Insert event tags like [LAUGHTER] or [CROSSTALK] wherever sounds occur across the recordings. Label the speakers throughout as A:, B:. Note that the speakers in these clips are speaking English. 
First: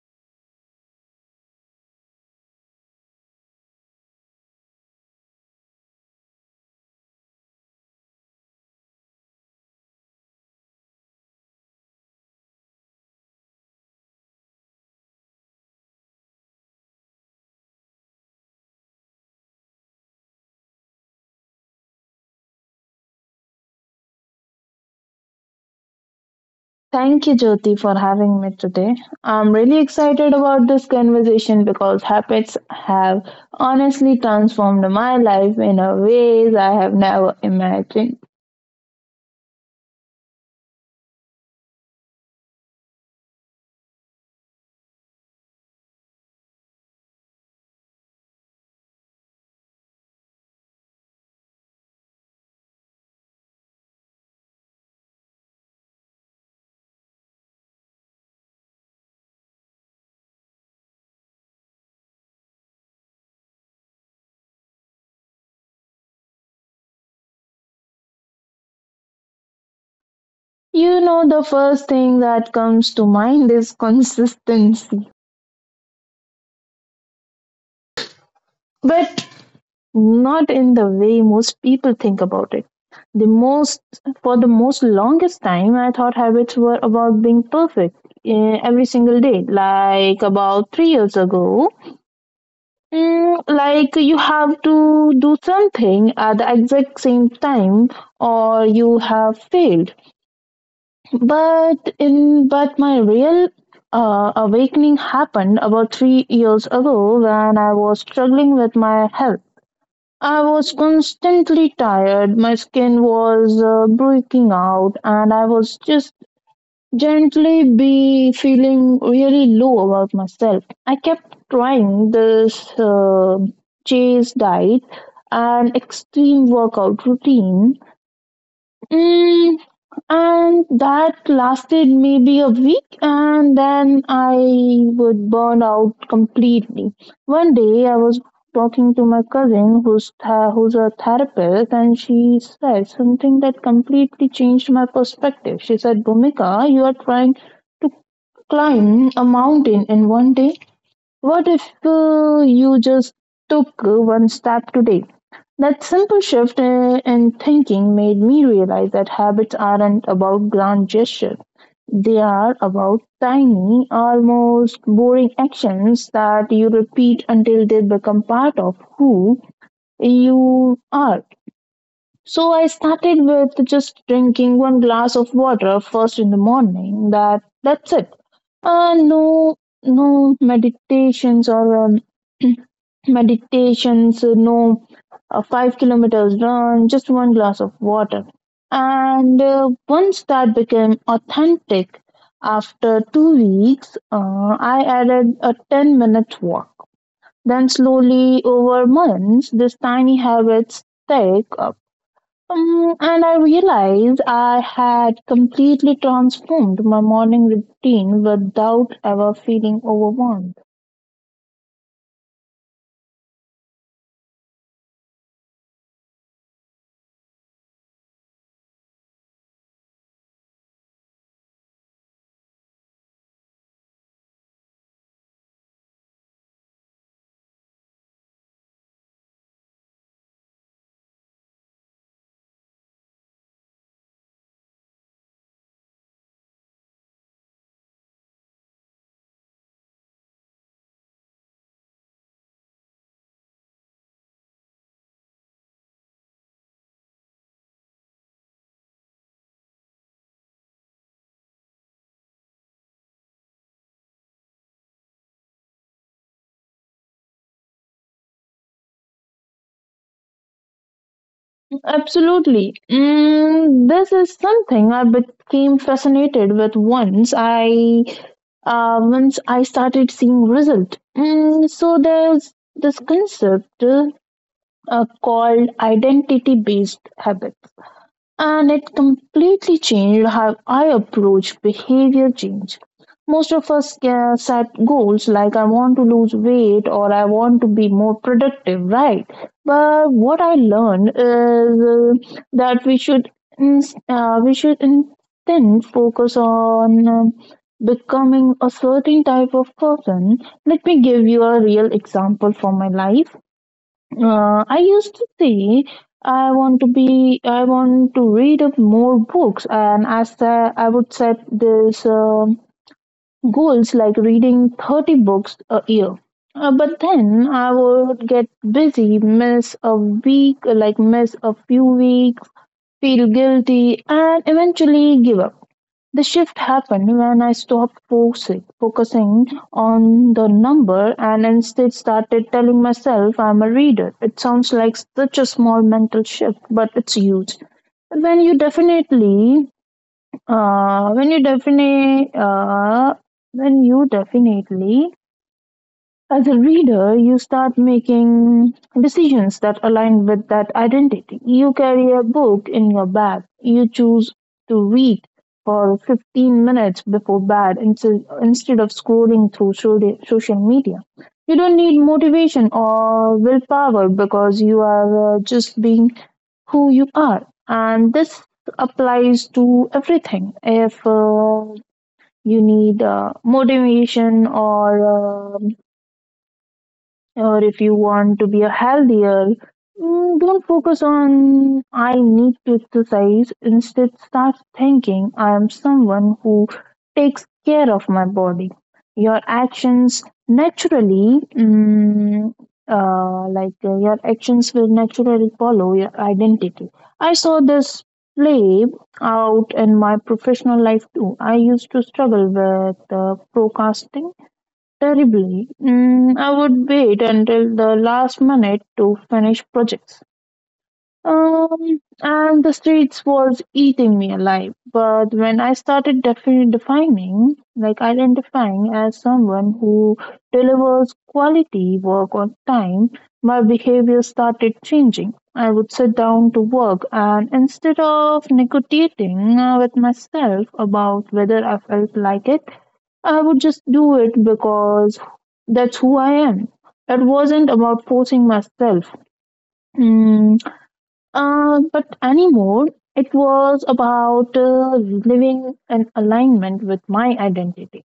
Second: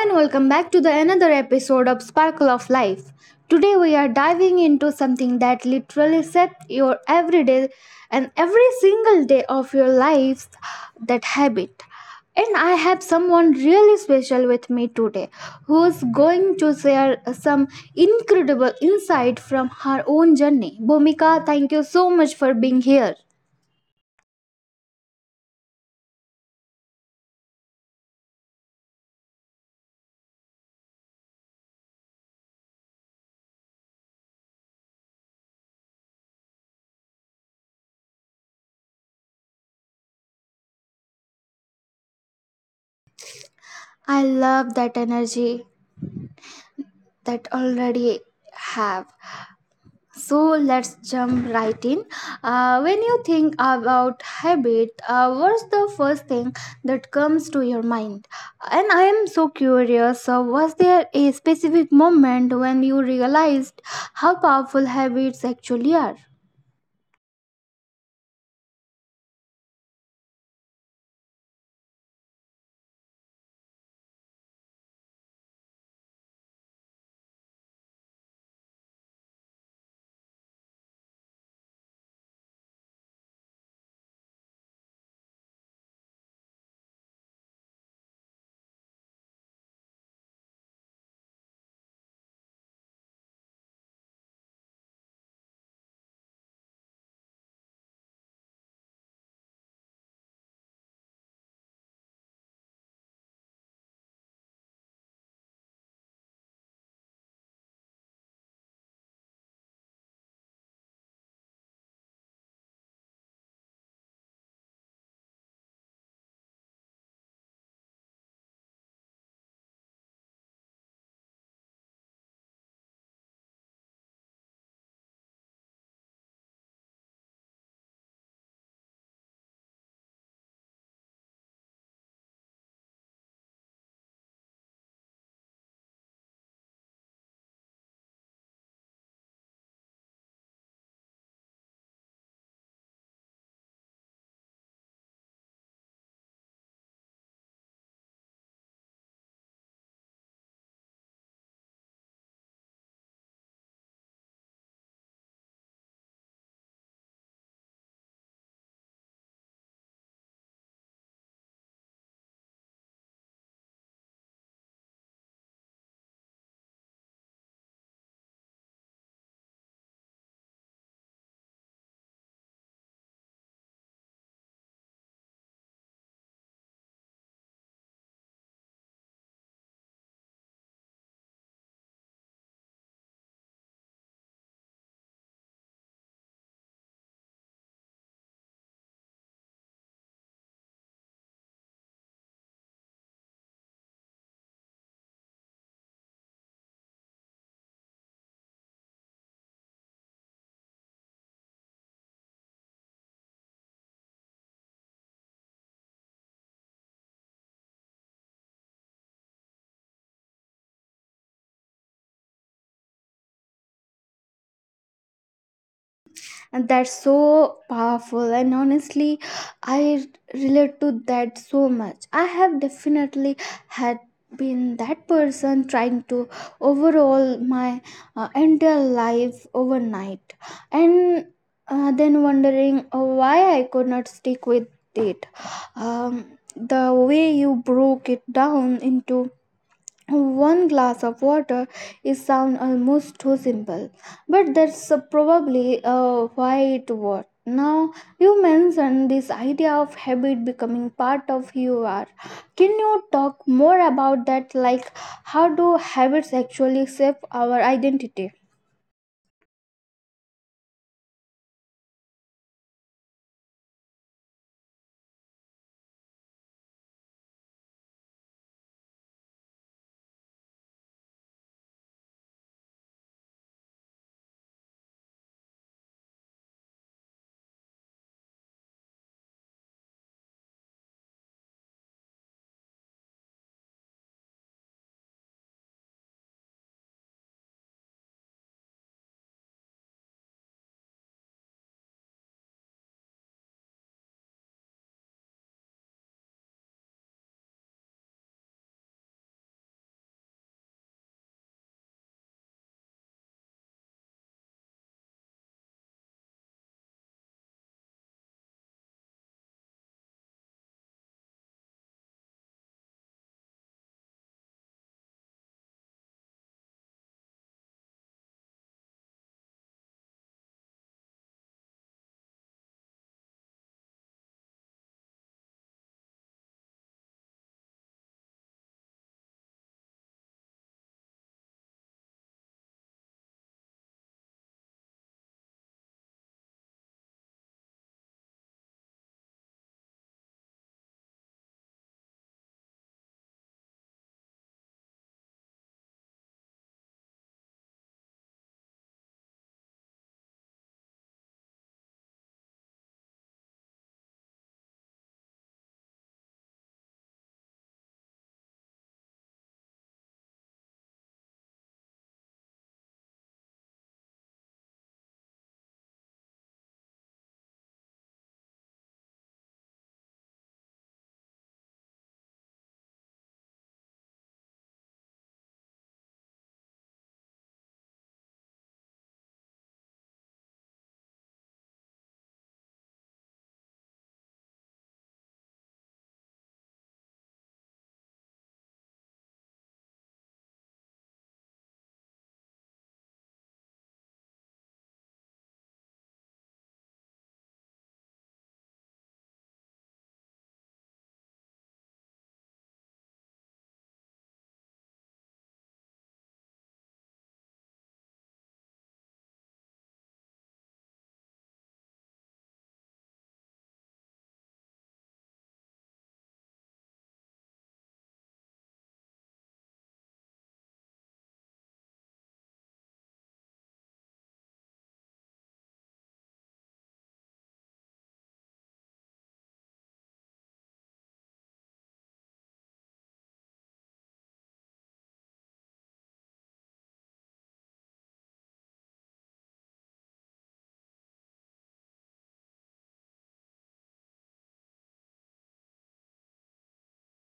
A: and welcome back to the another episode of Sparkle of Life. Today we are diving into something that literally sets your everyday and every single day of your life that habit. And I have someone really special with me today who's going to share some incredible insight from her own journey. Bhumika, thank you so much for being here.
B: Thank you, Jyoti, for having me today. I'm really excited about this conversation because habits have honestly transformed my life in a ways I have never imagined.
A: I love that energy that already have. So let's jump right in. When you think about habit, what's the first thing that comes to your mind? And I am so curious. Was there a specific moment when you realized how powerful habits actually are?
B: You know, the first thing that comes to mind is [LAUGHS] consistency, but not in the way most people think about it. The most, for the most longest time, I thought habits were about being perfect every single day, like about 3 years ago. Like you have to do something at the exact same time or you have failed. But my real awakening happened about 3 years ago when I was struggling with my health. I was constantly tired, my skin was breaking out, and I was just gently be feeling really low about myself. I kept trying this chase diet and extreme workout routine. Mm, and that lasted maybe a week, and then I would burn out completely. One day, I was talking to my cousin who's a therapist, and she said something that completely changed my perspective. She said, Bhumika, you are trying to climb a mountain in one day? What if you just took one step today? That simple shift in thinking made me realize that habits aren't about grand gestures. They are about tiny, almost boring actions that you repeat until they become part of who you are. So I started with just drinking one glass of water first in the morning. That's it. No, no meditations or [CLEARS THROAT] meditations. Uh, no, 5 kilometers run. Just one glass of water. And once that became authentic, after 2 weeks, I added a ten-minute walk. Then slowly over months, this tiny habit stayed, and I realized I had completely transformed my morning routine without ever feeling overwhelmed.
A: And that's so powerful, and honestly, I relate to that so much. I have definitely had been that person trying to overhaul my entire life overnight, and then wondering why I could not stick with it. Um, the way you broke it down into one glass of water is sound almost too simple, but that's probably why it worked. Now you mentioned this idea of habit becoming part of who you are. Can you talk more about that? Like, how do habits actually shape our identity?
B: Absolutely. This is something I became fascinated with once I started seeing result. So there's this concept called identity-based habit. And it completely changed how I approach behavior change. Most of us set goals like I want to lose weight or I want to be more productive, right? But what I learned is that we should instead focus on becoming a certain type of person. Let me give you a real example from my life. I used to say I want to be, I want to read up more books, and as the, I would set these goals like reading 30 books a year. But then I would get busy, miss a week, like miss a few weeks, feel guilty, and eventually give up. The shift happened when I stopped focusing on the number and instead started telling myself I'm a reader. It sounds like such a small mental shift, but it's huge. When you definitely, when you definitely, when you definitely as a reader, you start making decisions that align with that identity. You carry a book in your bag. You choose to read for 15 minutes before bed instead of scrolling through social media. You don't need motivation or willpower because you are just being who you are. And this applies to everything. If you need motivation or if you want to be a healthier, don't focus on I need to exercise. Instead, start thinking I am someone who takes care of my body. Your actions naturally mm, like your actions will naturally follow your identity. I saw this play out in my professional life too. I used to struggle with procrastination terribly. I would wait until the last minute to finish projects. And the streets was eating me alive. But when I started defining, like identifying as someone who delivers quality work on time, my behavior started changing. I would sit down to work, and instead of negotiating with myself about whether I felt like it, I would just do it because that's who I am. It wasn't about forcing myself. Mm, but anymore, it was about living in alignment with my identity.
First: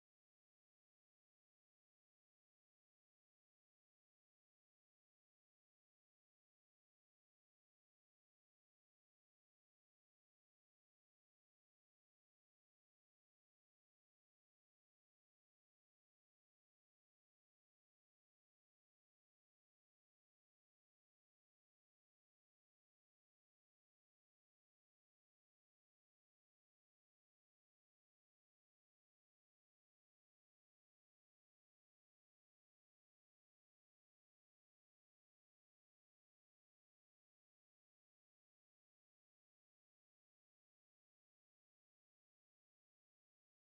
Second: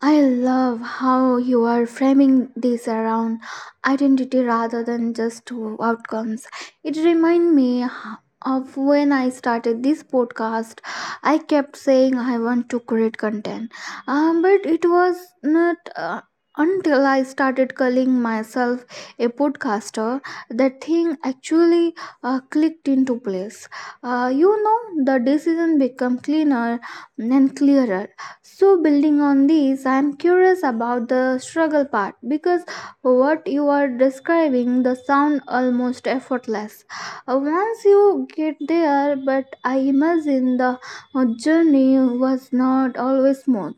A: I love how you are framing this around identity rather than just outcomes. It reminds me of when I started this podcast. I kept saying I want to create content, but it was not. Until I started calling myself a podcaster, that thing actually clicked into place. You know, the decision became cleaner and clearer. So, building on these, I'm curious about the struggle part, because what you are describing the sound almost effortless. Once you get there, but I imagine the journey was not always smooth.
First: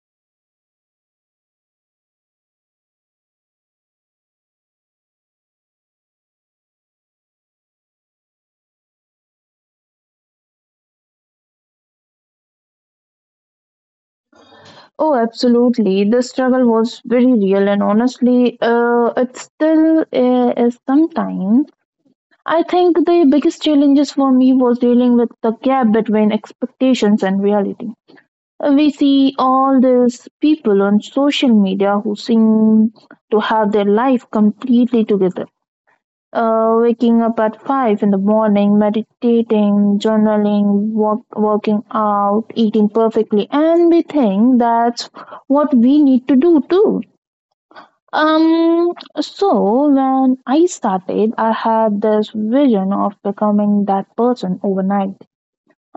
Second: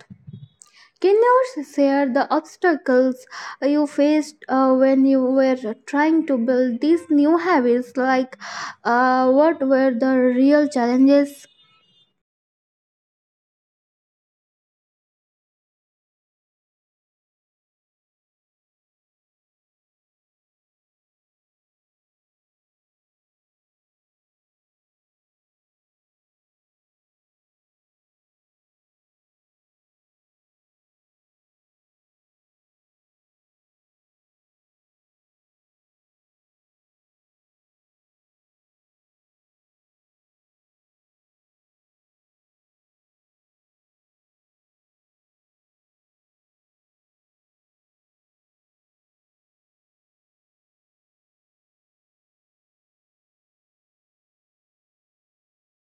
A: Can you share the obstacles you faced when you were trying to build these new habits? Like, what were the real challenges?
B: Oh, absolutely. The struggle was very real, and honestly, it still is sometimes. I think the biggest challenges for me was dealing with the gap between expectations and reality. We see all these people on social media who seem to have their life completely together. Waking up at 5 in the morning, meditating, journaling, working out, eating perfectly, and we think that's what we need to do too. Um, so when I started, I had this vision of becoming that person overnight.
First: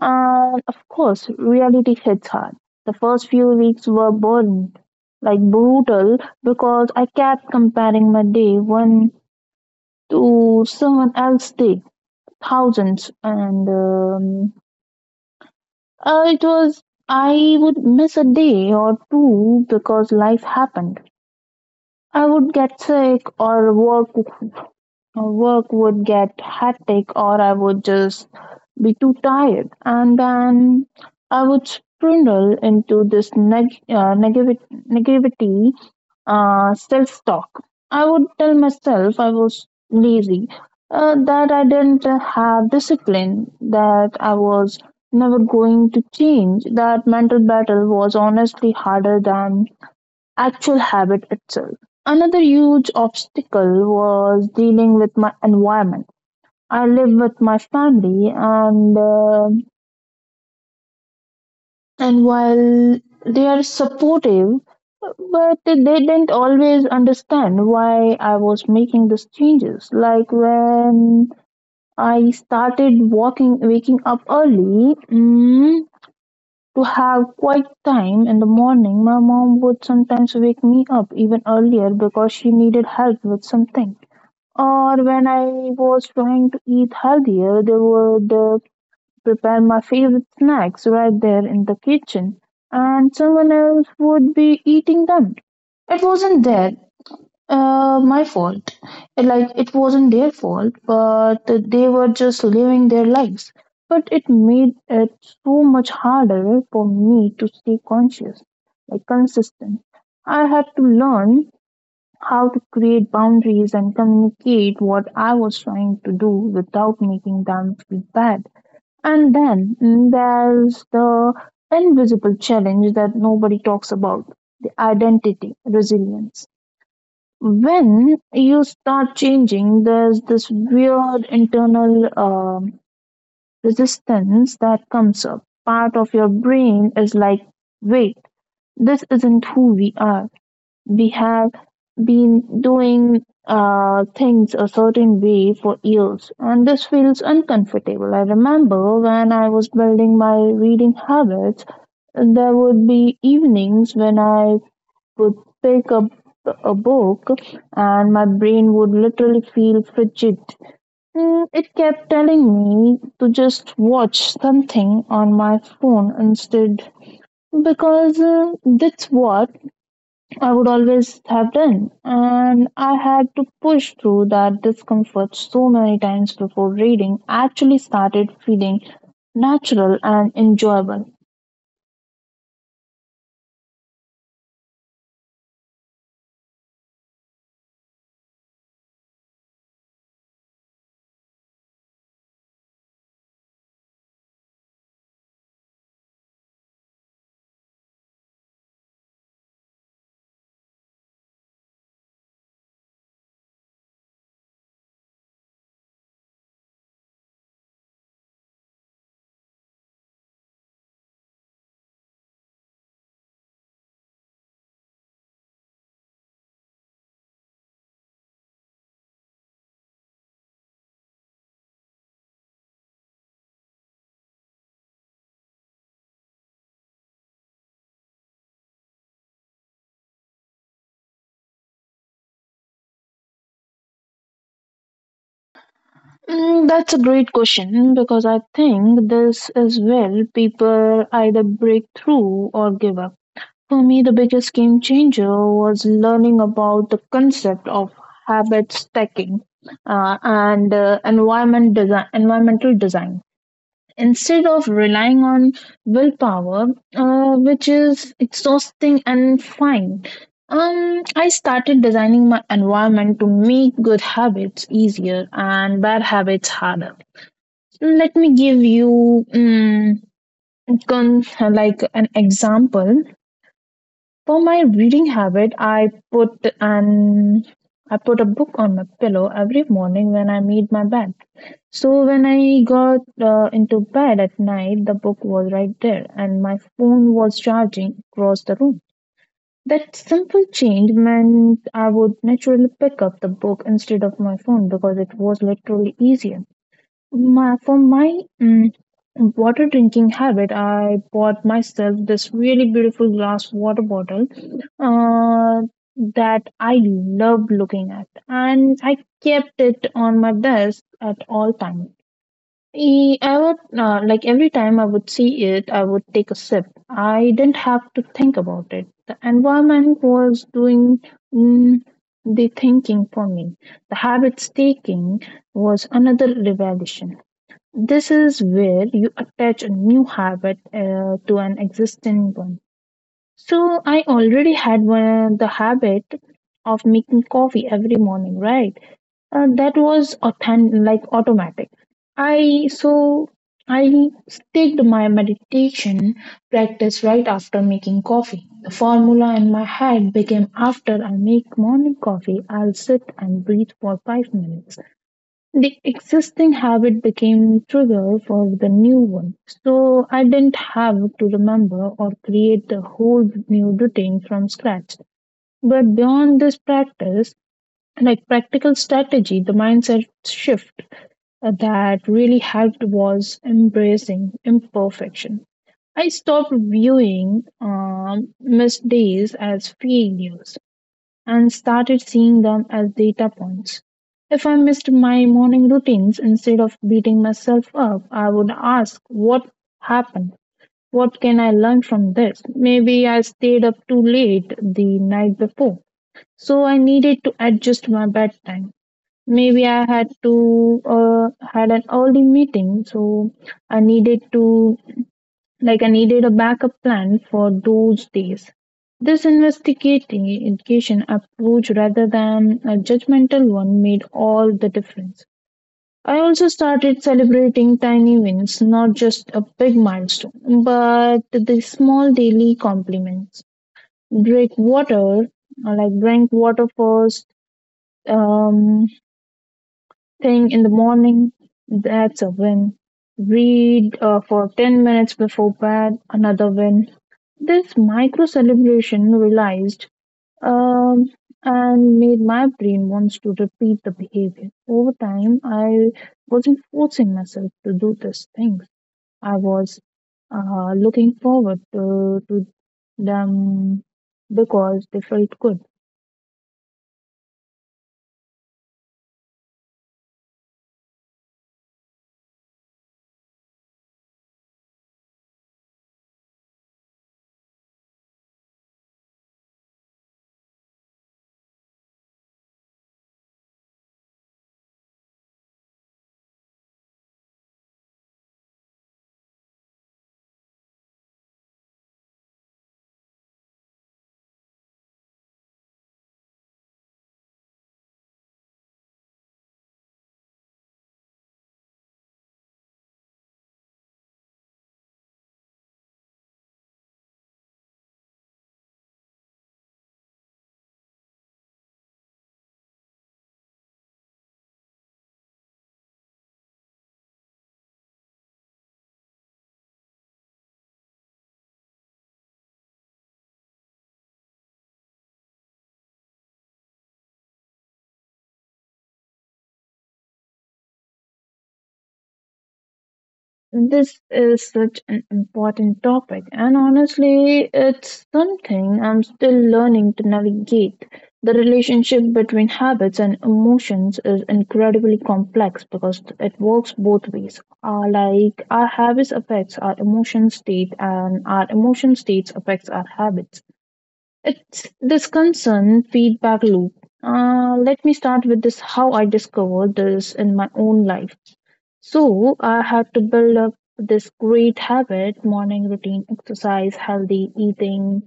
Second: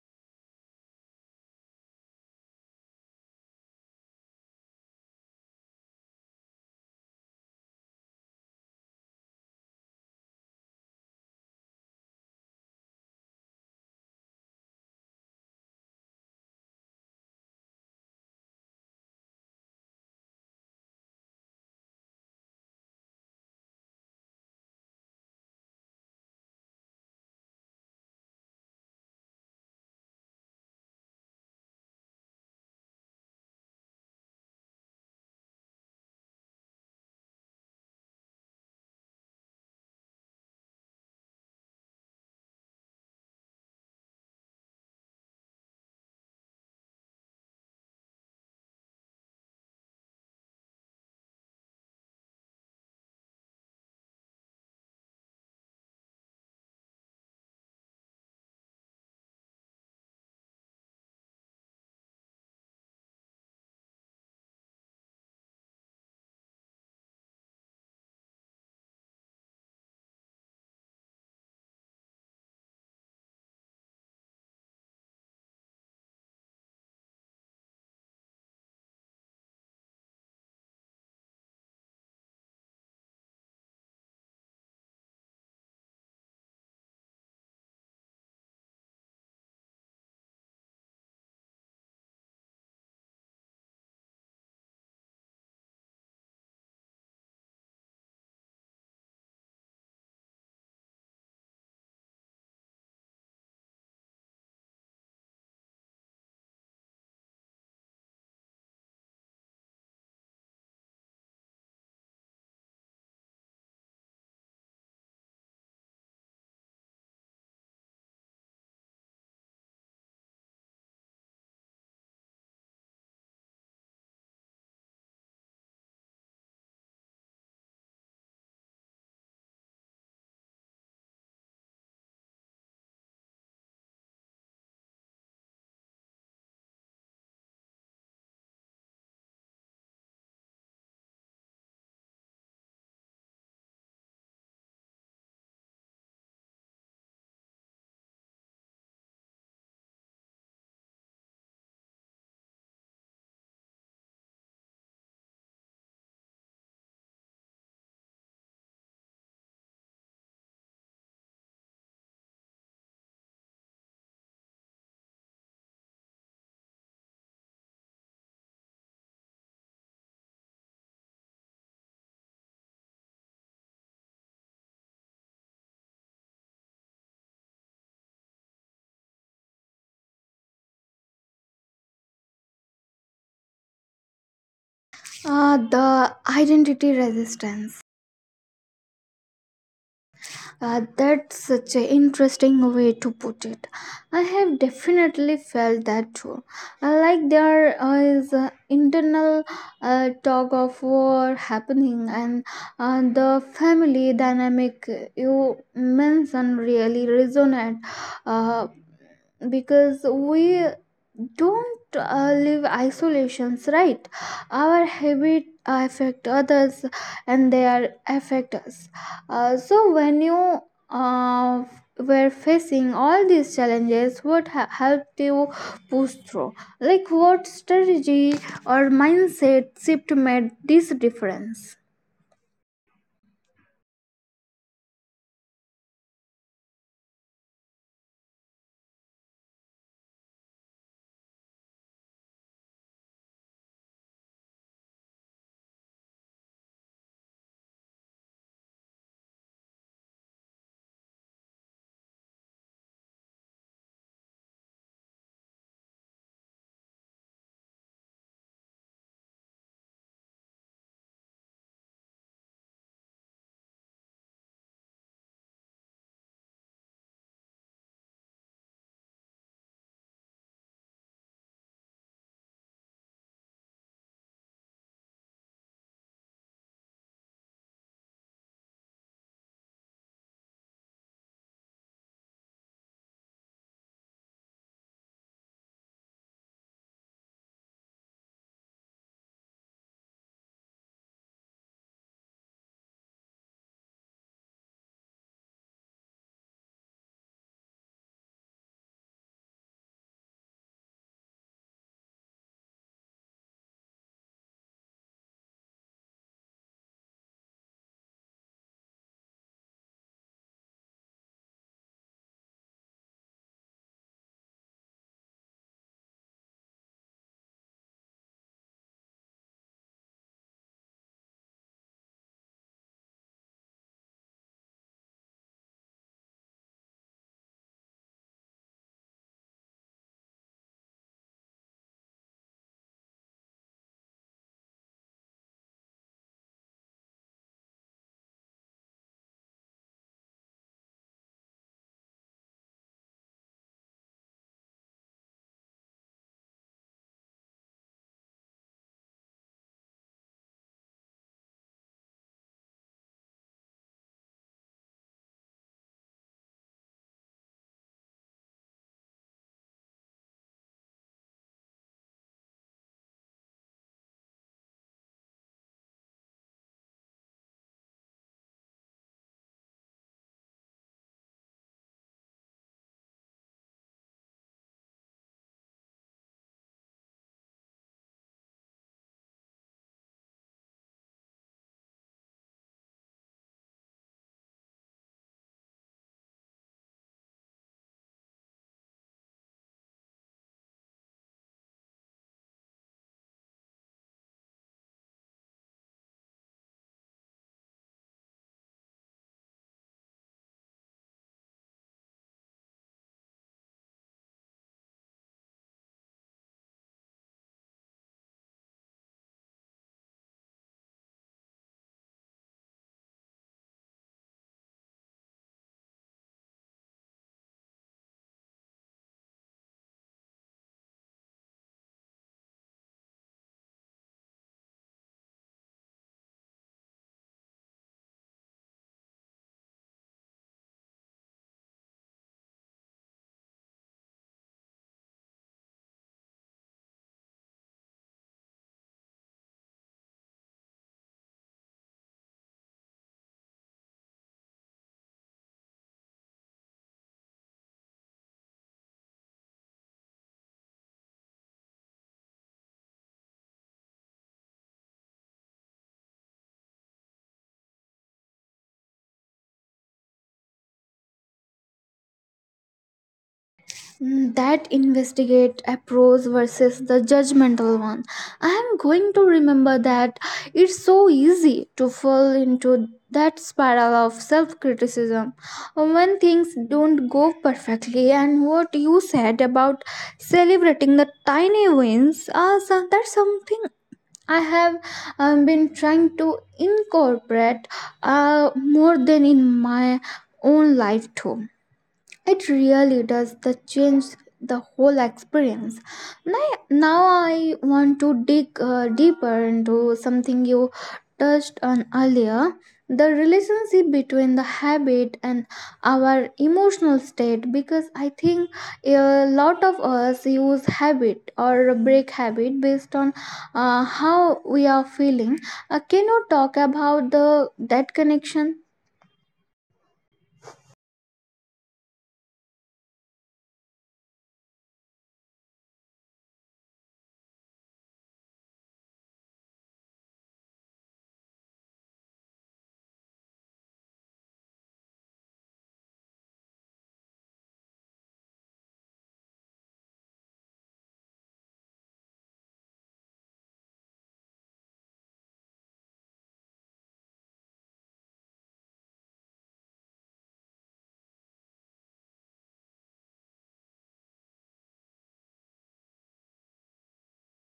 B: And of course, reality hits hard. The first few weeks were boring, like brutal, because I kept comparing my day one to someone else's day, thousands, and it was I would miss a day or two because life happened. I would get sick or work would get hectic or I would just be too tired. And then I would sprindle into this negativity self talk. I would tell myself I was lazy, that I didn't have discipline, that I was never going to change. That mental battle was honestly harder than actual habit itself. Another huge obstacle was dealing with my environment. I live with my family, and while they are supportive, but they didn't always understand why I was making these changes. Like when I started walking, waking up early to have quiet time in the morning, my mom would sometimes wake me up even earlier because she needed help with something. Or when I was trying to eat healthier, they would prepare my favorite snacks right there in the kitchen, and someone else would be eating them. It wasn't their my fault. Like it wasn't their fault, but they were just living their lives. But it made it so much harder for me to stay conscious, like consistent. I had to learn how to create boundaries and communicate what I was trying to do without making them feel bad. And then, there's the invisible challenge that nobody talks about, the identity, resilience. When you start changing, there's this weird internal resistance that comes up. Part of your brain is like, wait, this isn't who we are. We have been doing things a certain way for years, and this feels uncomfortable. I remember when I was building my reading habits, there would be evenings when I would pick up a book and my brain would literally feel frigid. It kept telling me to just watch something on my phone instead because that's what I would always have done. And I had to push through that discomfort so many times before reading actually started feeling natural and enjoyable.
A: The identity resistance, that's such an interesting way to put it. I have definitely felt that too. Like there is an internal tug of war happening, and the family dynamic you mentioned really resonate. Uh, because we don't live isolations, right? Our habit affect others, and they are affect us, so when you uh, were facing all these challenges, what helped you push through? Like, what strategy or mindset shift made this difference?
B: Mm, that's a great question because I think this is where people either break through or give up. For me, the biggest game changer was learning about the concept of habit stacking and environment design, environmental design. Instead of relying on willpower, which is exhausting and fine, I started designing my environment to make good habits easier and bad habits harder. Let me give you con- like an example. For my reading habit, I put a book on my pillow every morning when I made my bed. So when I got into bed at night, the book was right there, and my phone was charging across the room. That simple change meant I would naturally pick up the book instead of my phone because it was literally easier. For my water drinking habit, I bought myself this really beautiful glass water bottle uh, that I loved looking at, and I kept it on my desk at all times. I would, like every time I would see it, I would take a sip. I didn't have to think about it. The environment was doing, mm, the thinking for me. The habit staking was another revelation. This is where you attach a new habit to an existing one. So I already had one, the habit of making coffee every morning, right? That was like automatic. I so I staked my meditation practice right after making coffee. The formula in my head became after I make morning coffee, I'll sit and breathe for 5 minutes. The existing habit became trigger for the new one, so I didn't have to remember or create a whole new routine from scratch. But beyond this practice, like practical strategy, the mindset shift that really helped was embracing imperfection. I stopped viewing missed days as failures and started seeing them as data points. If I missed my morning routines, instead of beating myself up, I would ask, what happened? What can I learn from this? Maybe I stayed up too late the night before, so I needed to adjust my bedtime. Maybe I had to had an early meeting, so I needed to I needed a backup plan for those days. This investigation approach rather than a judgmental one made all the difference. I also started celebrating tiny wins, not just a big milestone, but the small daily compliments. Drink water, Drink water first um, thing in the morning, that's a win. Read for 10 minutes before bed, another win. This micro celebration realized um, and made my brain wants to repeat the behavior. Over time, I wasn't forcing myself to do these things. I was looking forward to them because they felt good.
A: Mm, that investigate approach versus the judgmental one, I am going to remember that. It's so easy to fall into that spiral of self-criticism when things don't go perfectly. And what you said about celebrating the tiny wins, so that's something I have been trying to incorporate more than in my own life too. It really does the change the whole experience. Now, now I want to dig deeper into something you touched on earlier: the relationship between the habit and our emotional state. Because I think a lot of us use habit or break habit based on how we are feeling. Can you talk about the that connection?
B: This is such an important topic, and honestly, it's something I'm still learning to navigate. The relationship between habits and emotions is incredibly complex because it works both ways. Our habits affects our emotion state, and our emotion states affects our habits. It's this concern feedback loop. Let me start with this: how I discovered this in my own life. So I had to build up this great habit, morning routine, exercise, healthy eating,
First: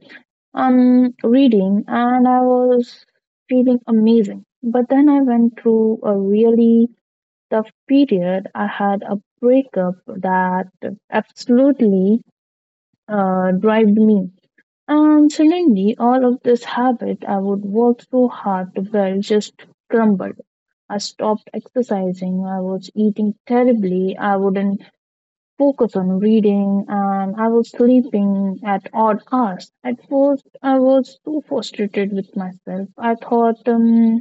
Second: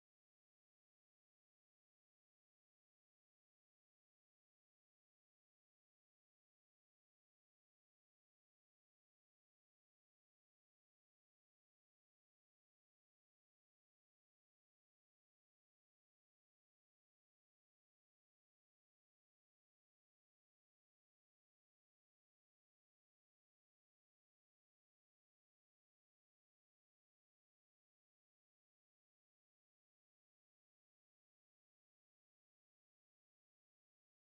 B: reading, and I was feeling amazing. But then I went through a really tough period. I had a breakup that absolutely drived me. And suddenly, all of this habit I would work so hard to build just crumbled. I stopped exercising. I was eating terribly. I wouldn't focus on reading and I was sleeping at odd hours. At first, I was so frustrated with myself. I thought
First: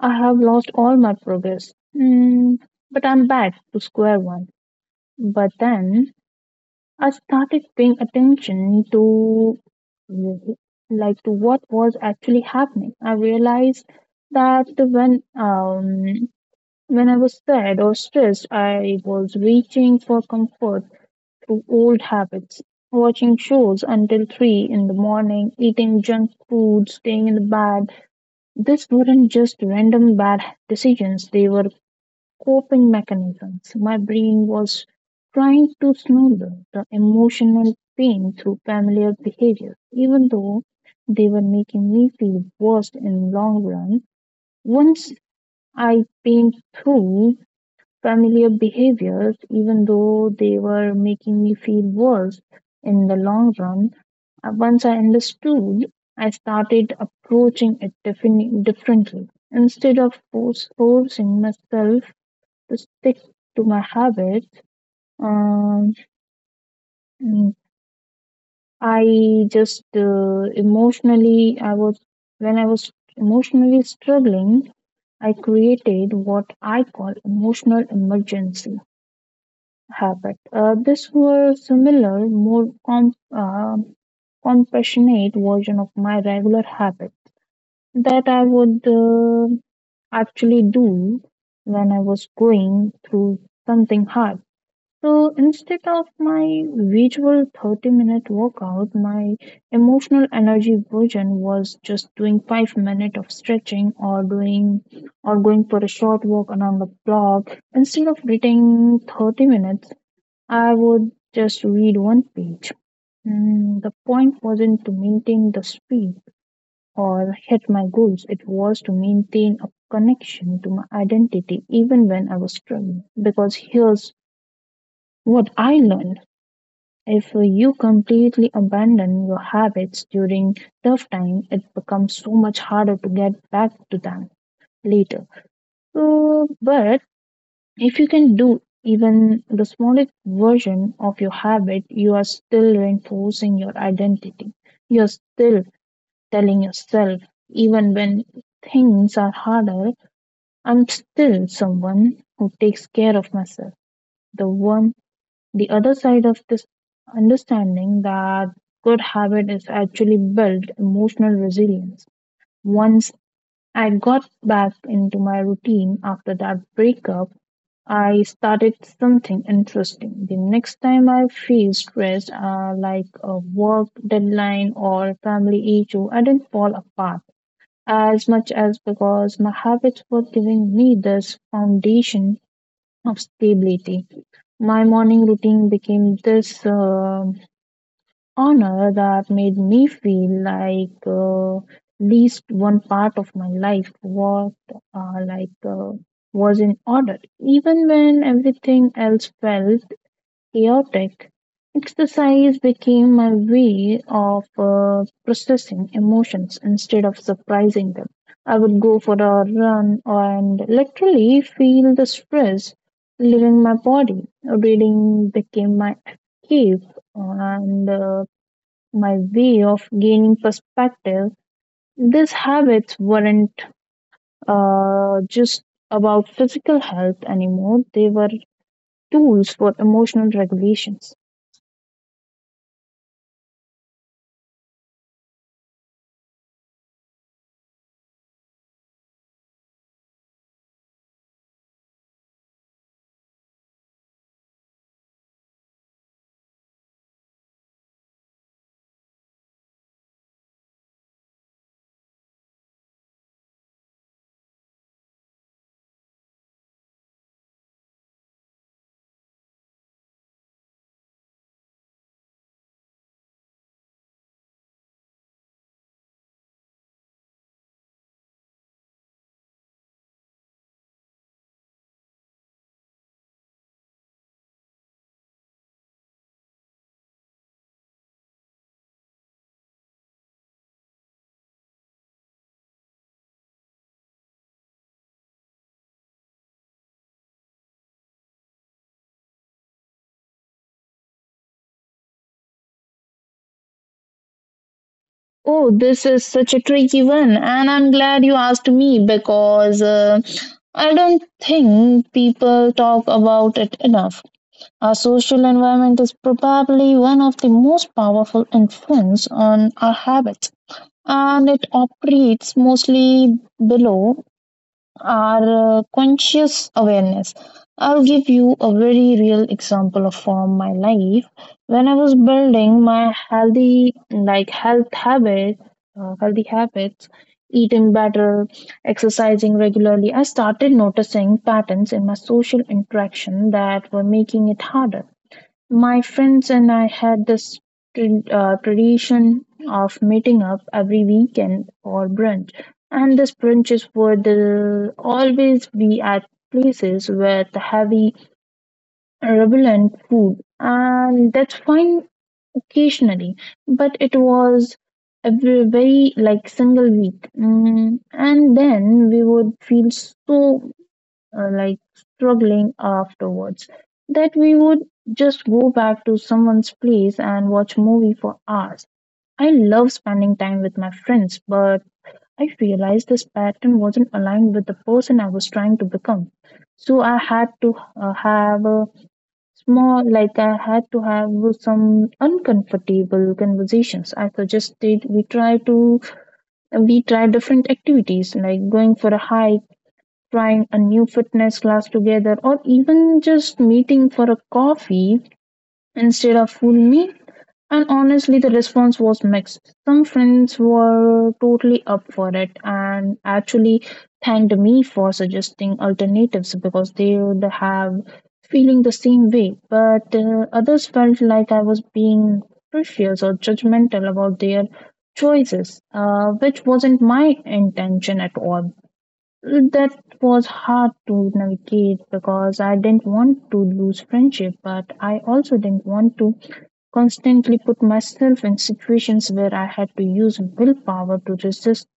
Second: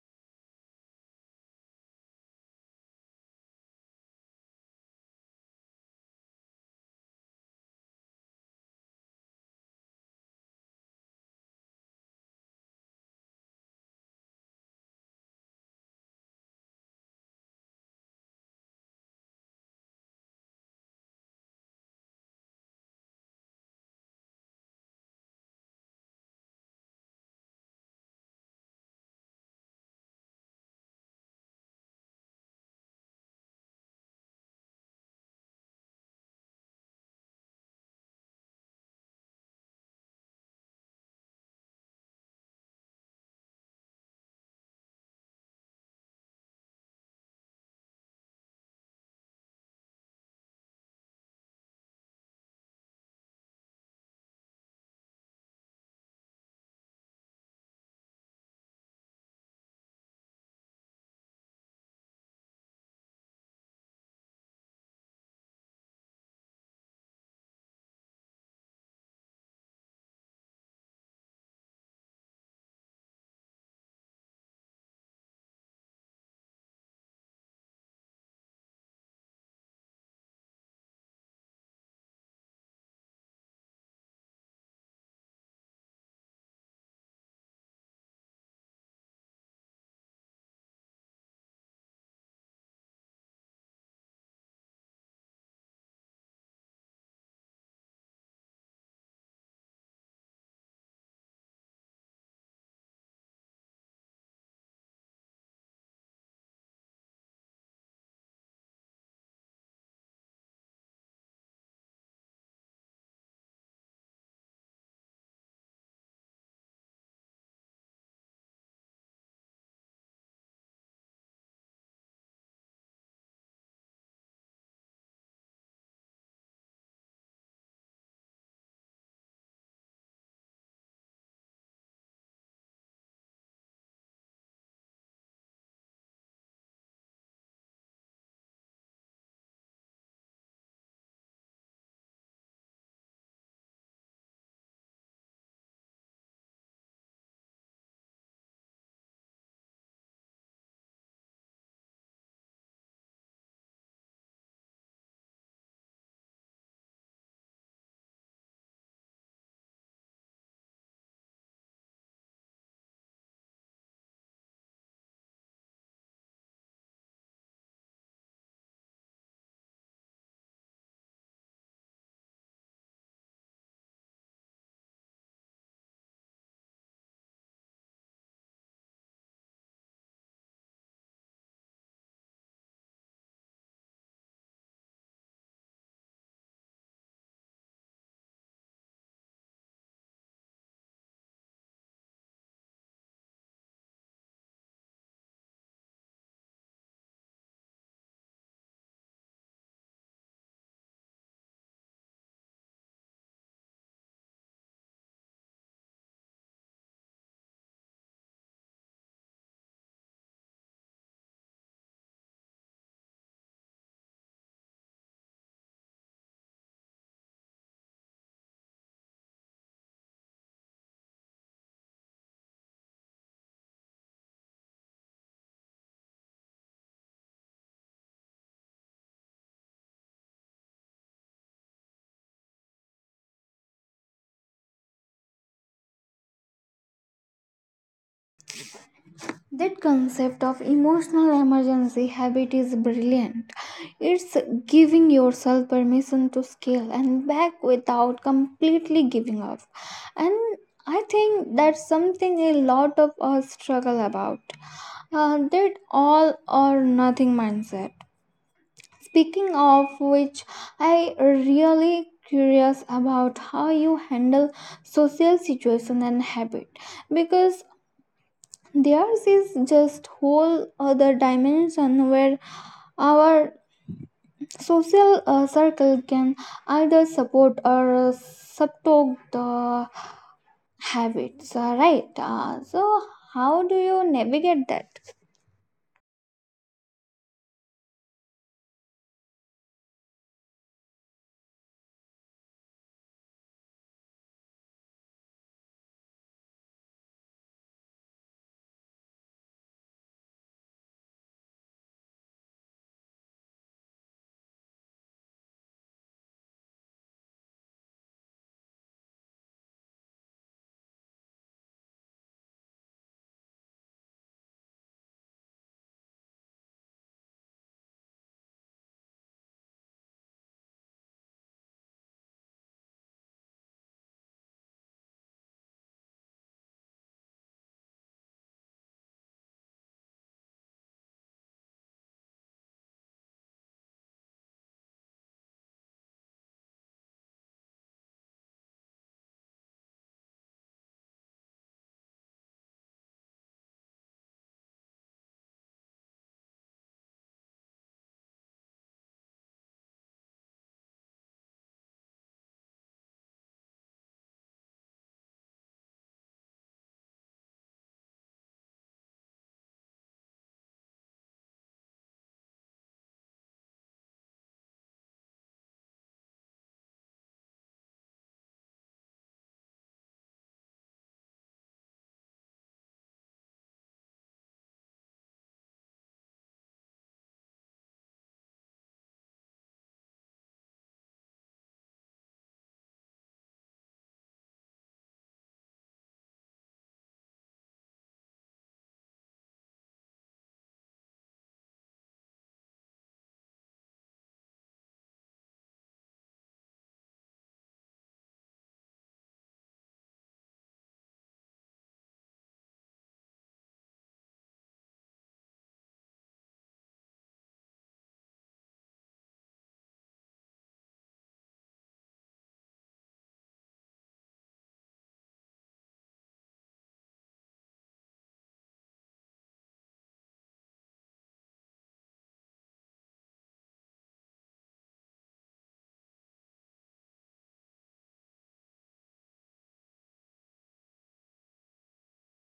B: I have lost all my progress. Mm, but I'm back to square one. But then I started paying attention to to what was actually happening. I realized that when I was sad or stressed, I was reaching for comfort to old habits. Watching shows until 3 in the morning, eating junk food, staying in the bed. These weren't just random bad decisions, they were coping mechanisms. My brain was trying to smother the emotional pain through familiar behaviors, even though they were making me feel worse in the long run. Once I pain through familiar behaviors, even though they were making me feel worse in the long run. Once I understood, I started approaching it differently. Instead of forcing myself to stick to my habits, um, mm, I just emotionally, I was when I was emotionally struggling, I created what I call emotional emergency habit. This was similar, more compassionate version of my regular habit that I would actually do when I was going through something hard. So instead of my usual 30-minute workout, my emotional energy version was just doing 5 minutes of stretching or going for a short walk around the block. Instead of reading 30 minutes, I would just read one page. Mm, the point wasn't to maintain the speed or hit my goals, it was to maintain a connection to my identity even when I was struggling. Because here's what I learned: if you completely abandon your habits during tough time, it becomes so much harder to get back to them later. But if you can do even the smallest version of your habit, you are still reinforcing your identity. You're still telling yourself, even when things are harder, I'm still someone who takes care of myself. The one, the other side of this: understanding that good habit is actually built emotional resilience. Once I got back into my routine after that breakup, I started something interesting. The next time I feel stressed, a work deadline or family issue, I didn't fall apart as much as because my habits were giving me this foundation of stability. My morning routine became this honor that made me feel like least one part of my life was uh, like uh, was in order even when everything else felt chaotic. Exercise became my way of processing emotions instead of suppressing them. I would go for a run and literally feel the stress leaving my body. Reading became my escape and my way of gaining perspective. These habits weren't just about physical health anymore, they were tools for emotional regulations.
A: That concept of emotional emergency habit is brilliant. It's giving yourself permission to scale and back without completely giving up. And I think that's something a lot of us struggle about. That all or nothing mindset. Speaking of which, I really curious about how you handle social situation and habit. Because theirs is just whole other dimension where our social circle can either support or subdue the habits, right? So how do you navigate that?
B: Oh, this is such a tricky one, and I'm glad you asked me because I don't think people talk about it enough. Our social environment is probably one of the most powerful influence on our habits, and it operates mostly below are conscious awareness. I'll give you a very real example of from my life. When I was building my health healthy habits, eating better, exercising regularly, I started noticing patterns in my social interaction that were making it harder. My friends and I had this tradition of meeting up every weekend for brunch, and these brunches would always be at places with heavy, relevant food, and that's fine occasionally, but it was a very single week, mm, and then we would feel so uh, like struggling afterwards that we would just go back to someone's place and watch movie for hours. I love spending time with my friends, but I realized this pattern wasn't aligned with the person I was trying to become. So I had to have a small, like I had to have some uncomfortable conversations. I suggested we try different activities like going for a hike, trying a new fitness class together, or even just meeting for a coffee instead of full meal. And honestly, the response was mixed. Some friends were totally up for it and actually thanked me for suggesting alternatives because they would have feeling the same way. But others felt like I was being precious or judgmental about their choices, which wasn't my intention at all. That was hard to navigate because I didn't want to lose friendship, but I also didn't want to constantly put myself in situations where I had to use willpower to resist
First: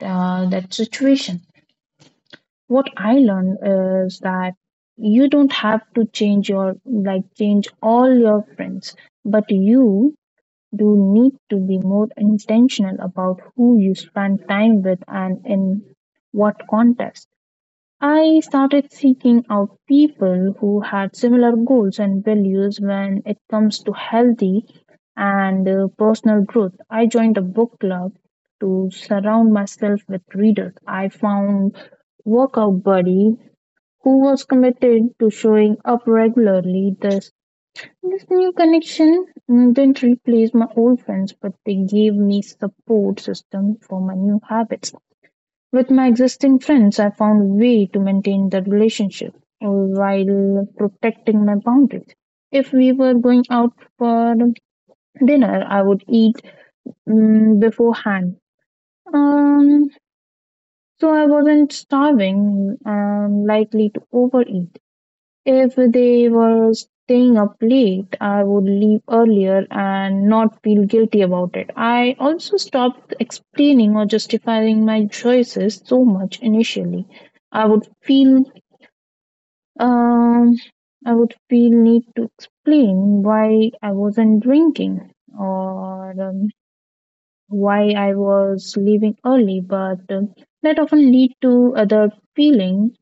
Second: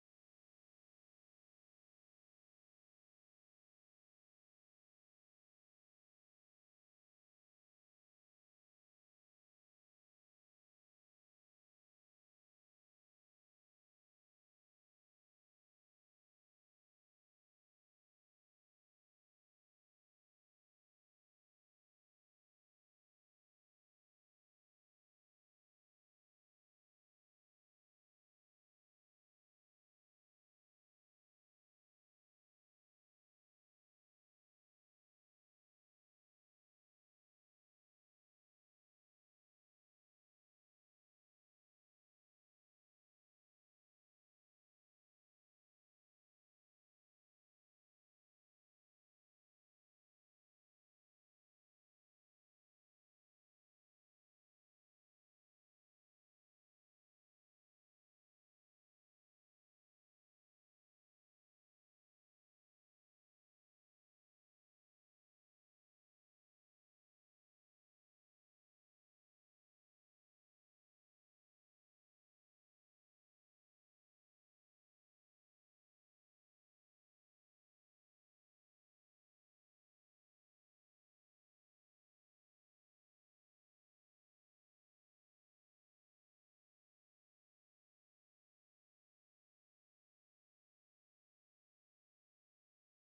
B: that situation. What I learned is that you don't have to change all your friends, but you do need to be more intentional about who you spend time with and in what context. I started seeking out people who had similar goals and values when it comes to healthy and personal growth. I joined a book club to surround myself with readers. I found workout buddy who was committed to showing up regularly. This new connection, mm, didn't replace my old friends, but they gave me support system for my new habits. With my existing friends, I found a way to maintain the relationship while protecting my boundaries. If we were going out for dinner, I would eat mm beforehand. Um, so I wasn't starving and likely to overeat. If they were staying up late, I would leave earlier and not feel guilty about it. I also stopped explaining or justifying my choices so much initially. I would feel um I would feel need to explain why I wasn't drinking or why I was leaving early, but that often lead to other feeling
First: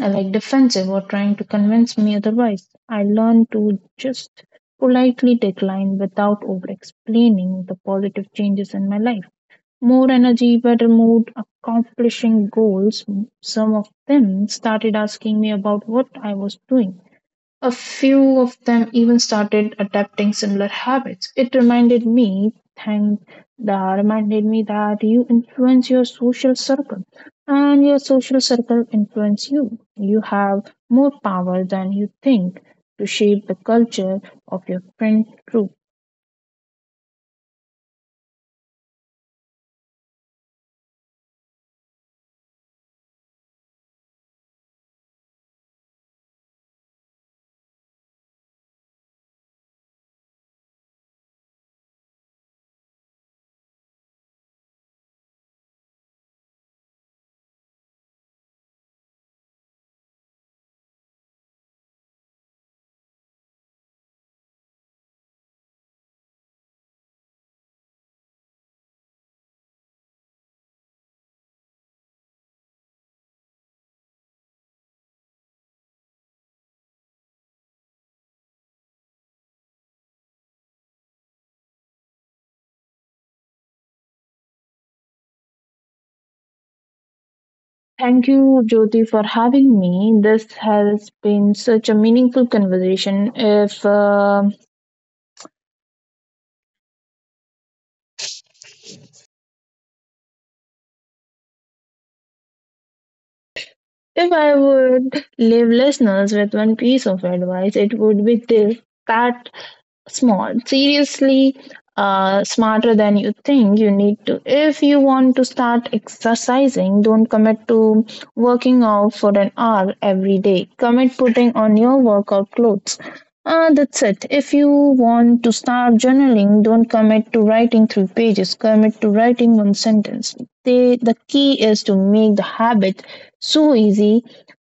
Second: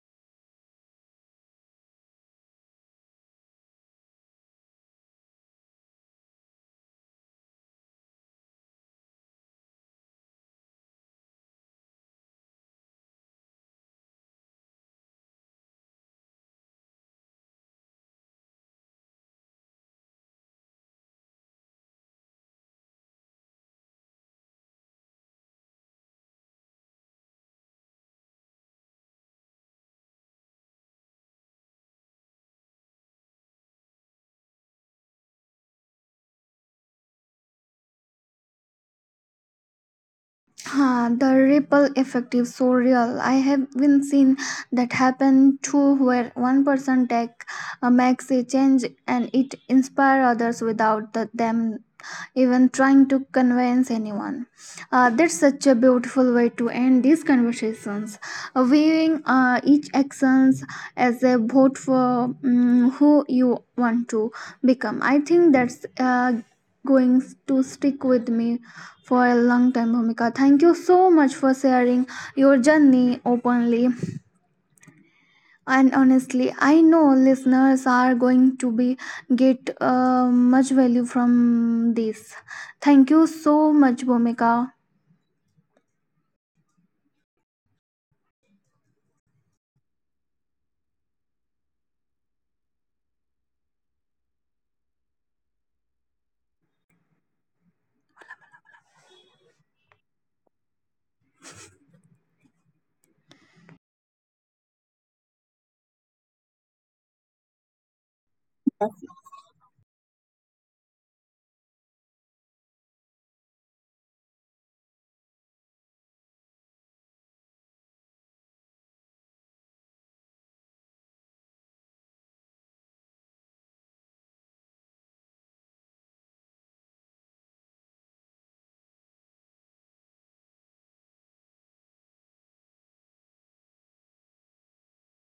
B: I like defensive or trying to convince me otherwise. I learned to just politely decline without over explaining the positive changes in my life. More energy, better mood, accomplishing goals. Some of them started asking me about what I was doing. A few of them even started adapting similar habits. It reminded me, thank that reminded me that you influence your social circle and your social circle influence you. You have more power than you think to shape the culture of your friend group.
A: Ah, the ripple effect is so real. I have been seen that happen too, where one person take makes a change and it inspire others without them even trying to convince anyone. That's such a beautiful way to end these conversations, viewing each actions as a vote for who you want to become. I think that's going to stick with me for a long time, Bhumika. Thank you so much for sharing your journey openly and honestly. I know listeners are going to be get much value from this. Thank you so much, Bhumika.
B: Thank you, Jyoti, for having me. This has been such a meaningful conversation. If I would leave listeners with one piece of advice, it would be this: start small. Seriously, smarter than you think you need to. If you want to start exercising, don't commit to working out for an hour every day. Commit putting on your workout clothes. That's it. If you want to start journaling, don't commit to writing three pages. Commit to writing one sentence. The key is to make the habit so easy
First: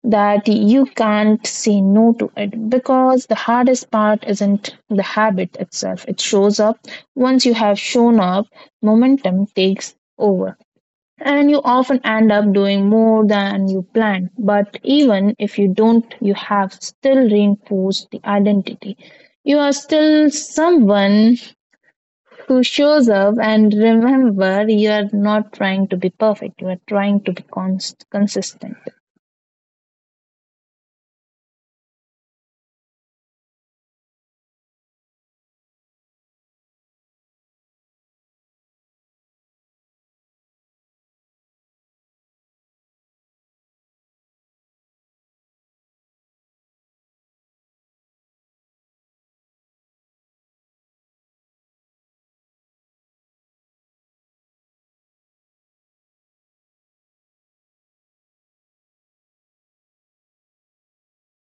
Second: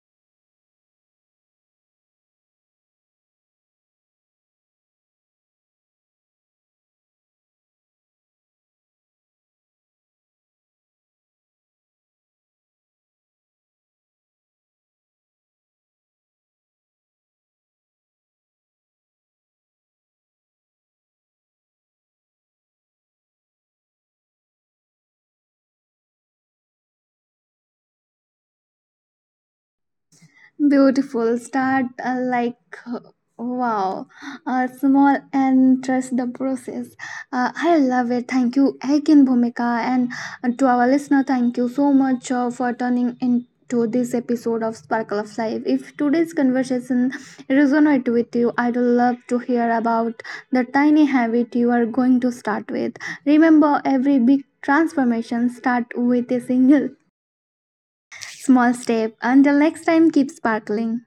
B: that you can't say no to it, because the hardest part isn't the habit itself, it shows up. Once you have shown up, momentum takes over, and you often end up doing more than you planned. But even if you don't, you have still reinforced the identity. You are still someone who shows up. And remember, you are not trying to be perfect, you are trying to be consistent.
A: Beautiful. Start like wow. Small and trust the process. I love it. Thank you again, Bhumika, and to our listener, thank you so much for turning into this episode of Sparkle of Life. If today's conversation resonated with you, I'd love to hear about the tiny habit you are going to start with. Remember, every big transformation starts with a single small step. Until next time, keep sparkling.